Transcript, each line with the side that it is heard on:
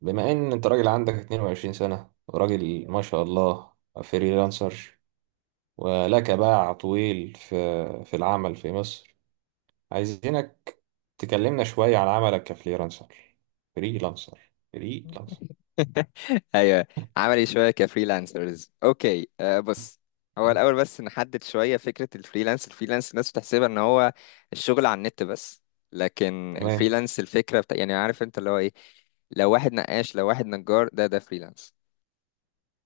right: بما ان انت راجل عندك 22 سنة، وراجل ما شاء الله فريلانسر، ولك باع طويل في العمل في مصر. عايزينك تكلمنا شوية عن عملك كفريلانسر فريلانسر.
left: ايوه. عملي شويه كفريلانسرز. اوكي، بص، هو الاول بس نحدد شويه فكره الفريلانس الناس بتحسبها ان هو الشغل على النت بس، لكن
right: تمام.
left: الفريلانس الفكره يعني عارف انت اللي هو ايه. لو واحد نقاش، لو واحد نجار، ده فريلانس.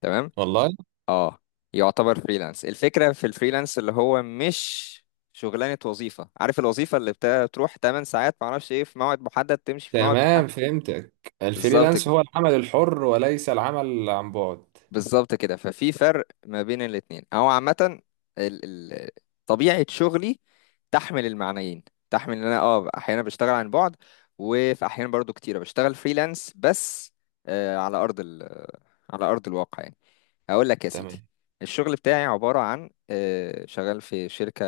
left: تمام،
right: والله.
left: اه يعتبر فريلانس. الفكره في الفريلانس اللي هو مش شغلانه وظيفه، عارف الوظيفه اللي بتروح 8 ساعات، معرفش ايه، في موعد محدد تمشي في موعد محدد.
right: تمام فهمتك.
left: بالظبط
right: الفريلانس
left: كده،
right: هو العمل الحر وليس العمل عن بعد.
left: بالظبط كده، ففي فرق ما بين الاتنين او عامة. ال- ال- طبيعة شغلي تحمل المعنيين، تحمل ان انا احيانا بشتغل عن بعد، وفي احيانا برضو كتيرة بشتغل فريلانس بس. آه على ارض ال على ارض الواقع يعني. هقول لك يا
right: تمام.
left: سيدي، الشغل بتاعي عبارة عن شغال في شركة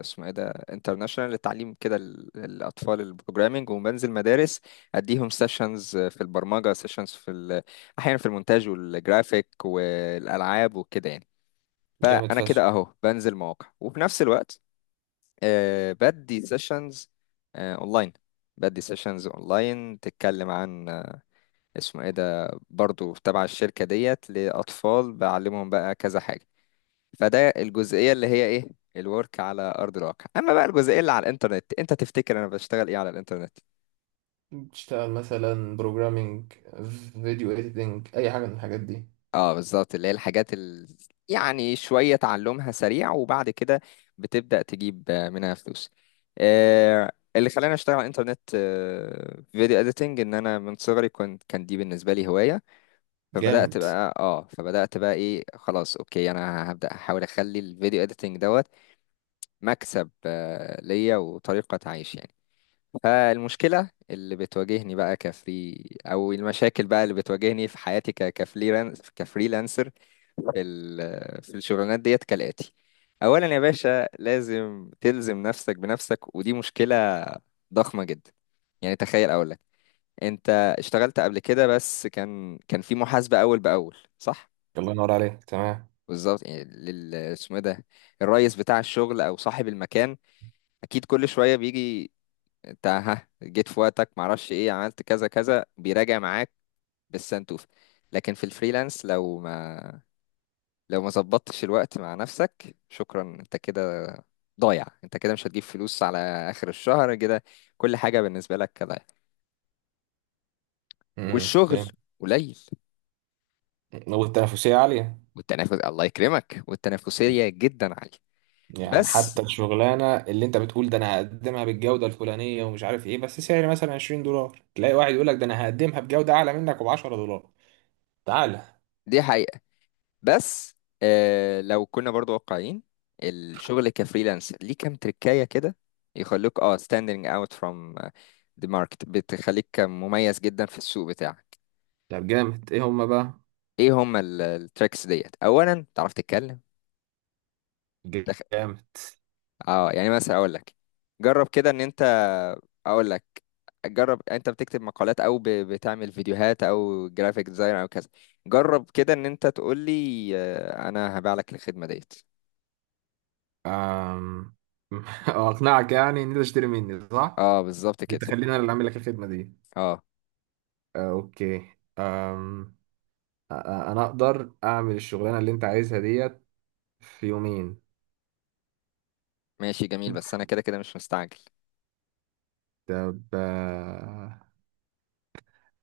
left: اسمه ايه ده انترناشونال للتعليم كده، الأطفال البروجرامينج، وبنزل مدارس أديهم سيشنز في البرمجة، سيشنز في أحيانا في المونتاج والجرافيك والألعاب وكده يعني.
right: جامد
left: فأنا
right: فشخ.
left: كده أهو بنزل مواقع، وفي نفس الوقت بدي سيشنز أونلاين، بدي سيشنز أونلاين تتكلم عن اسمه ايه ده، برضو تبع الشركة ديت، لأطفال بعلمهم بقى كذا حاجة. فده الجزئية اللي هي ايه، الورك على أرض الواقع. أما بقى الجزئية اللي على الإنترنت، أنت تفتكر أنا بشتغل ايه على الإنترنت؟
right: تشتغل مثلا بروجرامينج، فيديو اديتنج، اي حاجه من الحاجات دي.
left: اه بالظبط، اللي هي الحاجات يعني شوية تعلمها سريع وبعد كده بتبدأ تجيب منها فلوس. اللي خلاني أشتغل على الإنترنت، فيديو إديتنج، إن أنا من صغري كان دي بالنسبة لي هواية. فبدأت
right: جامد.
left: بقى اه فبدأت بقى ايه، خلاص اوكي أنا هبدأ أحاول أخلي الفيديو إديتنج دوت مكسب ليا وطريقة عيش يعني. فالمشكلة اللي بتواجهني بقى أو المشاكل بقى اللي بتواجهني في حياتي كفريلانسر في الشغلانات ديت كالآتي: أولا يا باشا، لازم تلزم نفسك بنفسك، ودي مشكلة ضخمة جدا. يعني تخيل أقول لك، أنت اشتغلت قبل كده بس كان في محاسبة أول بأول، صح؟
right: الله ينور عليك. تمام.
left: بالظبط، يعني لل اسمه إيه ده، الرئيس بتاع الشغل أو صاحب المكان، أكيد كل شوية بيجي، انت ها جيت في وقتك، معرفش ايه، عملت كذا كذا، بيراجع معاك بالسنتوفة. لكن في الفريلانس لو ما ظبطتش الوقت مع نفسك، شكرا، انت كده ضايع، انت كده مش هتجيب فلوس على اخر الشهر كده، كل حاجة بالنسبة لك ضايع. والشغل
right: فاهم.
left: قليل،
right: والتنافسية عالية.
left: والتنافس الله يكرمك، والتنافسية جدا عالية.
right: يعني
left: بس
right: حتى الشغلانة اللي انت بتقول ده انا هقدمها بالجودة الفلانية ومش عارف ايه، بس سعر مثلا 20 دولار تلاقي واحد يقول لك ده انا هقدمها بجودة اعلى منك وب 10 دولار. تعالى.
left: دي حقيقة. بس لو كنا برضو واقعيين، الشغل كفريلانس ليه كام تركاية كده يخلوك اه standing out from آه، the market، بتخليك مميز جدا في السوق بتاعك.
right: طب جامد، ايه هما بقى؟
left: ايه هم التريكس ديت؟ اولا تعرف تتكلم تخ...
right: جامد.
left: اه يعني مثلا اقول لك، جرب كده ان انت، اقول لك، جرب انت بتكتب مقالات او بتعمل فيديوهات او جرافيك ديزاين او كذا، جرب كده ان انت تقول لي انا هبيع لك الخدمة ديت.
right: أم... اقنعك يعني ان انت تشتري مني صح؟
left: اه بالظبط
right: انت
left: كده.
right: خليني انا اللي اعمل لك الخدمة دي.
left: اه
right: آه، اوكي. أم... انا اقدر اعمل الشغلانة اللي انت عايزها ديت في يومين.
left: ماشي جميل، بس انا كده كده مش مستعجل.
right: طب.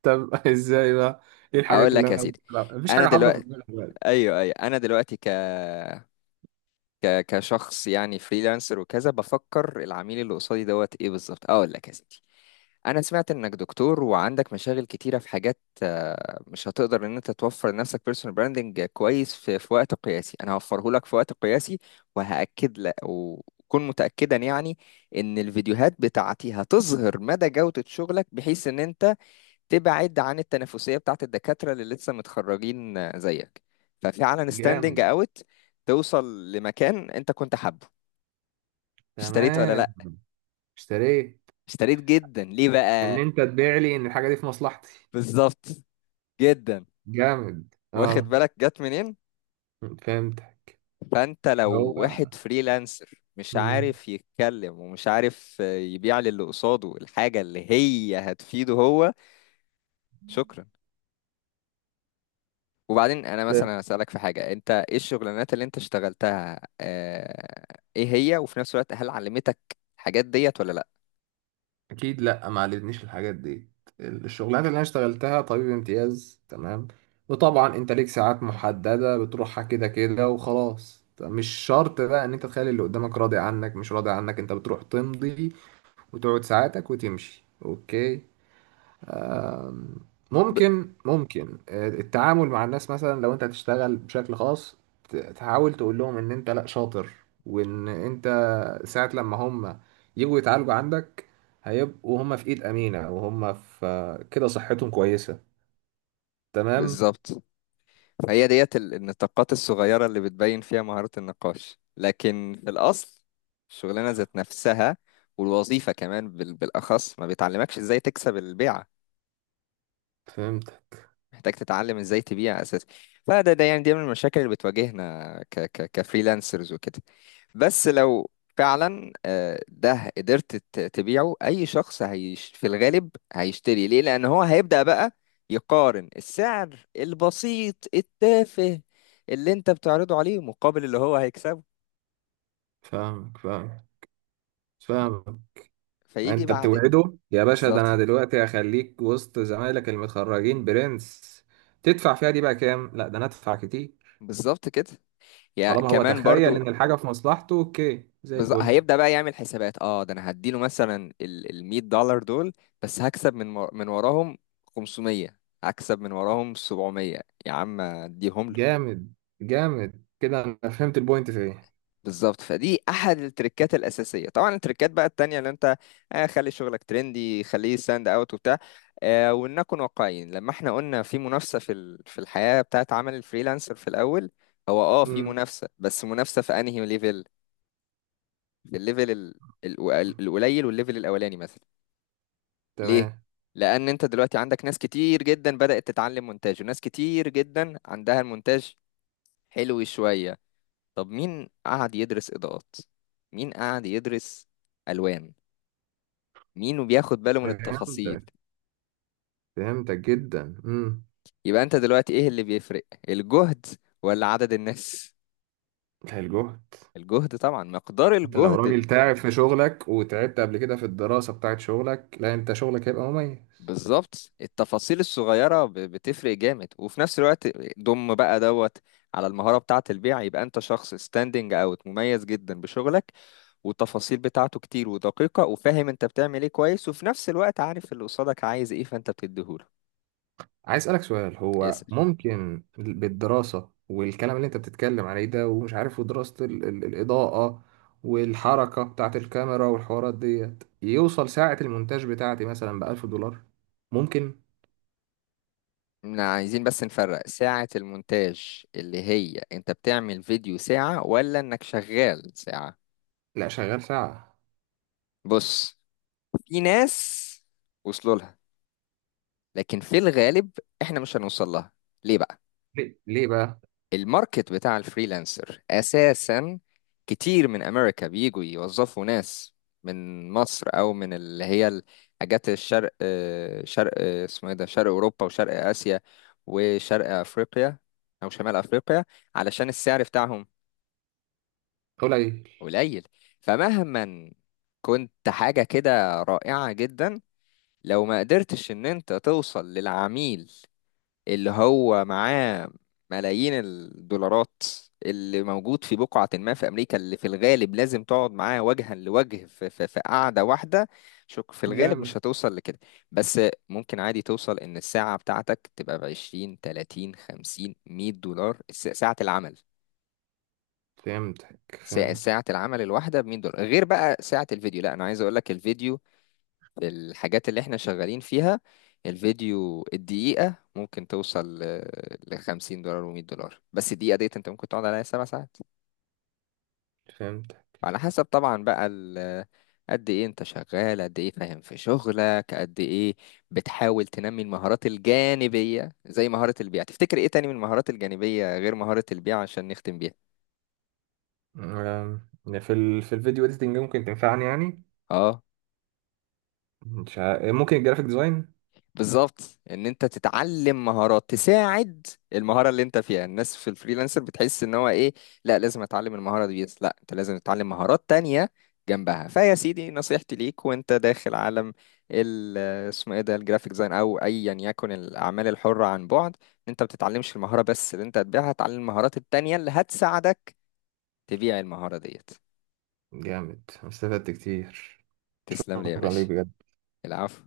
right: طب ازاي بقى؟ ايه
left: اقول
right: الحاجات اللي
left: لك يا
right: انا
left: سيدي،
right: ممكن العبها؟ مفيش
left: انا
right: حاجه حاضره في
left: دلوقتي،
right: دماغي دلوقتي.
left: ايوه، ايوه، انا دلوقتي ك ك كشخص يعني فريلانسر وكذا، بفكر العميل اللي قصادي دوت ايه بالظبط. اقول لك يا سيدي، انا سمعت انك دكتور وعندك مشاغل كتيره في حاجات، مش هتقدر ان انت توفر لنفسك بيرسونال براندنج كويس في وقت قياسي، انا هوفره لك في وقت قياسي. وهاكد لك، وكن متاكدا يعني ان الفيديوهات بتاعتي هتظهر مدى جوده شغلك، بحيث ان انت تبعد عن التنافسية بتاعت الدكاترة اللي لسه متخرجين زيك، ففعلا ستاندنج
right: جامد.
left: اوت، توصل لمكان انت كنت حابه. اشتريت ولا
right: تمام.
left: لا؟
right: اشتريت.
left: اشتريت جدا. ليه
right: ان
left: بقى؟
right: انت تبيع لي ان الحاجه دي في مصلحتي.
left: بالظبط. جدا.
right: جامد
left: واخد
right: اه.
left: بالك جت منين؟
right: فهمت.
left: فانت لو
right: هو.
left: واحد فريلانسر مش
right: مم.
left: عارف يتكلم، ومش عارف يبيع للي قصاده الحاجة اللي هي هتفيده هو، شكرا. وبعدين انا
right: فهمت.
left: مثلا اسالك في حاجه، انت ايه الشغلانات اللي انت اشتغلتها، ايه هي، وفي نفس الوقت هل علمتك الحاجات ديت ولا لا؟
right: اكيد لا، ما علمتنيش الحاجات دي. الشغلانات اللي انا اشتغلتها طبيب امتياز. تمام. وطبعا انت ليك ساعات محدده بتروحها كده كده وخلاص. مش شرط بقى ان انت تخلي اللي قدامك راضي عنك مش راضي عنك. انت بتروح تمضي وتقعد ساعاتك وتمشي. اوكي.
left: ب-
right: ممكن، التعامل مع الناس مثلا لو انت هتشتغل بشكل خاص تحاول تقول لهم ان انت لا شاطر، وان انت ساعة لما هم يجوا يتعالجوا عندك هيبقوا هم في ايد امينة وهم في كده صحتهم كويسة. تمام.
left: بالظبط. فهي ديت النطاقات الصغيره اللي بتبين فيها مهاره النقاش، لكن في الاصل الشغلانه ذات نفسها والوظيفه كمان بال- بالاخص ما بتعلمكش ازاي تكسب البيعه،
right: فهمت.
left: محتاج تتعلم ازاي تبيع اساسا. فده ده يعني، دي من المشاكل اللي بتواجهنا ك ك كفريلانسرز وكده. بس لو فعلا ده قدرت تبيعه اي شخص هيش، في الغالب هيشتري ليه، لان هو هيبدأ بقى يقارن السعر البسيط التافه اللي انت بتعرضه عليه مقابل اللي هو هيكسبه.
right: فاهمك، فاهمك. فاهمك.
left: فيجي
right: انت
left: بعدك
right: بتوعده يا باشا، ده
left: بالظبط.
right: انا دلوقتي هخليك وسط زمايلك المتخرجين برنس. تدفع فيها دي بقى كام؟ لا، ده انا ادفع كتير.
left: بالظبط كده. يعني
right: طالما هو
left: كمان
right: تخيل
left: برضو
right: ان الحاجه في مصلحته، اوكي زي الفل.
left: هيبدأ بقى يعمل حسابات، اه ده انا هديله مثلا ال 100 دولار دول، بس هكسب من وراهم 500، هكسب من وراهم 700، يا عم اديهم له.
right: جامد. جامد كده، انا فهمت البوينت في ايه.
left: بالظبط. فدي احد التريكات الاساسيه. طبعا التريكات بقى التانية اللي انت، خلي شغلك ترندي، خليه ستاند اوت وبتاع. ولنكن واقعيين، لما احنا قلنا في منافسه في ال... في الحياه بتاعت عمل الفريلانسر في الاول، هو اه في
right: امم.
left: منافسه، بس منافسه في انهي ليفل؟ في الليفل القليل والليفل الاولاني مثلا. ليه؟
right: تمام.
left: لأن أنت دلوقتي عندك ناس كتير جدا بدأت تتعلم مونتاج، وناس كتير جدا عندها المونتاج حلو شوية. طب مين قعد يدرس إضاءات؟ مين قعد يدرس ألوان؟ مين بياخد باله من التفاصيل؟
right: فهمتك، فهمتك جدا. امم.
left: يبقى أنت دلوقتي إيه اللي بيفرق؟ الجهد ولا عدد الناس؟
right: الجهد.
left: الجهد طبعا، مقدار
right: انت لو راجل
left: الجهد.
right: تعب في شغلك وتعبت قبل كده في الدراسه بتاعت شغلك، لا انت شغلك هيبقى مميز.
left: بالظبط، التفاصيل الصغيرة بتفرق جامد. وفي نفس الوقت ضم بقى دوت على المهارة بتاعة البيع، يبقى انت شخص ستاندنج اوت مميز جدا بشغلك، والتفاصيل بتاعته كتير ودقيقة، وفاهم انت بتعمل ايه كويس، وفي نفس الوقت عارف اللي قصادك عايز ايه فانت بتديهوله.
right: عايز اسالك سؤال. هو
left: يسأل،
right: ممكن بالدراسه والكلام اللي انت بتتكلم عليه ده ومش عارف ودراسه الاضاءه والحركه بتاعه الكاميرا والحوارات ديت، يوصل ساعه المونتاج بتاعتي مثلا ب 1000 دولار؟ ممكن.
left: احنا عايزين بس نفرق ساعة المونتاج، اللي هي انت بتعمل فيديو ساعة ولا انك شغال ساعة؟
right: لا شغال ساعه.
left: بص، في ناس وصلوا لها، لكن في الغالب احنا مش هنوصل لها. ليه بقى؟
right: ليه ليه بقى؟
left: الماركت بتاع الفريلانسر اساسا كتير من امريكا بيجوا يوظفوا ناس من مصر او من اللي هي حاجات الشرق، شرق، اسمه ايه ده، شرق اوروبا وشرق اسيا وشرق افريقيا او شمال افريقيا، علشان السعر بتاعهم
right: قليل.
left: قليل. فمهما كنت حاجة كده رائعة جدا، لو ما قدرتش ان انت توصل للعميل اللي هو معاه ملايين الدولارات اللي موجود في بقعة ما في أمريكا، اللي في الغالب لازم تقعد معاه وجها لوجه في, قعدة واحدة، شك في الغالب
right: جامد.
left: مش هتوصل لكده. بس ممكن عادي توصل إن الساعة بتاعتك تبقى بعشرين 30 50 100 دولار، ساعة العمل.
right: فهمتك،
left: ساعة
right: فهمتك،
left: ساعة العمل الواحدة بمية دولار، غير بقى ساعة الفيديو. لا أنا عايز أقول لك الفيديو، الحاجات اللي احنا شغالين فيها، الفيديو الدقيقة ممكن توصل ل 50 دولار و100 دولار، بس الدقيقة ديت انت ممكن تقعد عليها 7 ساعات.
right: فهمتك.
left: على حسب طبعا بقى قد ايه انت شغال، قد ايه فاهم في شغلك، قد ايه بتحاول تنمي المهارات الجانبية زي مهارة البيع. تفتكر ايه تاني من المهارات الجانبية غير مهارة البيع، عشان نختم بيها؟
right: يعني في في الفيديو اديتنج ممكن تنفعني يعني.
left: اه
right: مش ع... ممكن الجرافيك ديزاين.
left: بالظبط، ان انت تتعلم مهارات تساعد المهاره اللي انت فيها. الناس في الفريلانسر بتحس ان هو ايه، لا لازم اتعلم المهاره دي بس، لا انت لازم تتعلم مهارات تانية جنبها. فيا سيدي، نصيحتي ليك وانت داخل عالم ال اسمه ايه ده الجرافيك ديزاين، او ايا يكن الاعمال الحره عن بعد، إن انت ما بتتعلمش المهاره بس اللي انت هتبيعها، تتعلم المهارات التانية اللي هتساعدك تبيع المهاره ديت.
right: جامد، استفدت كتير.
left: تسلم لي يا
right: شكرا ليك
left: باشا.
right: بجد.
left: العفو.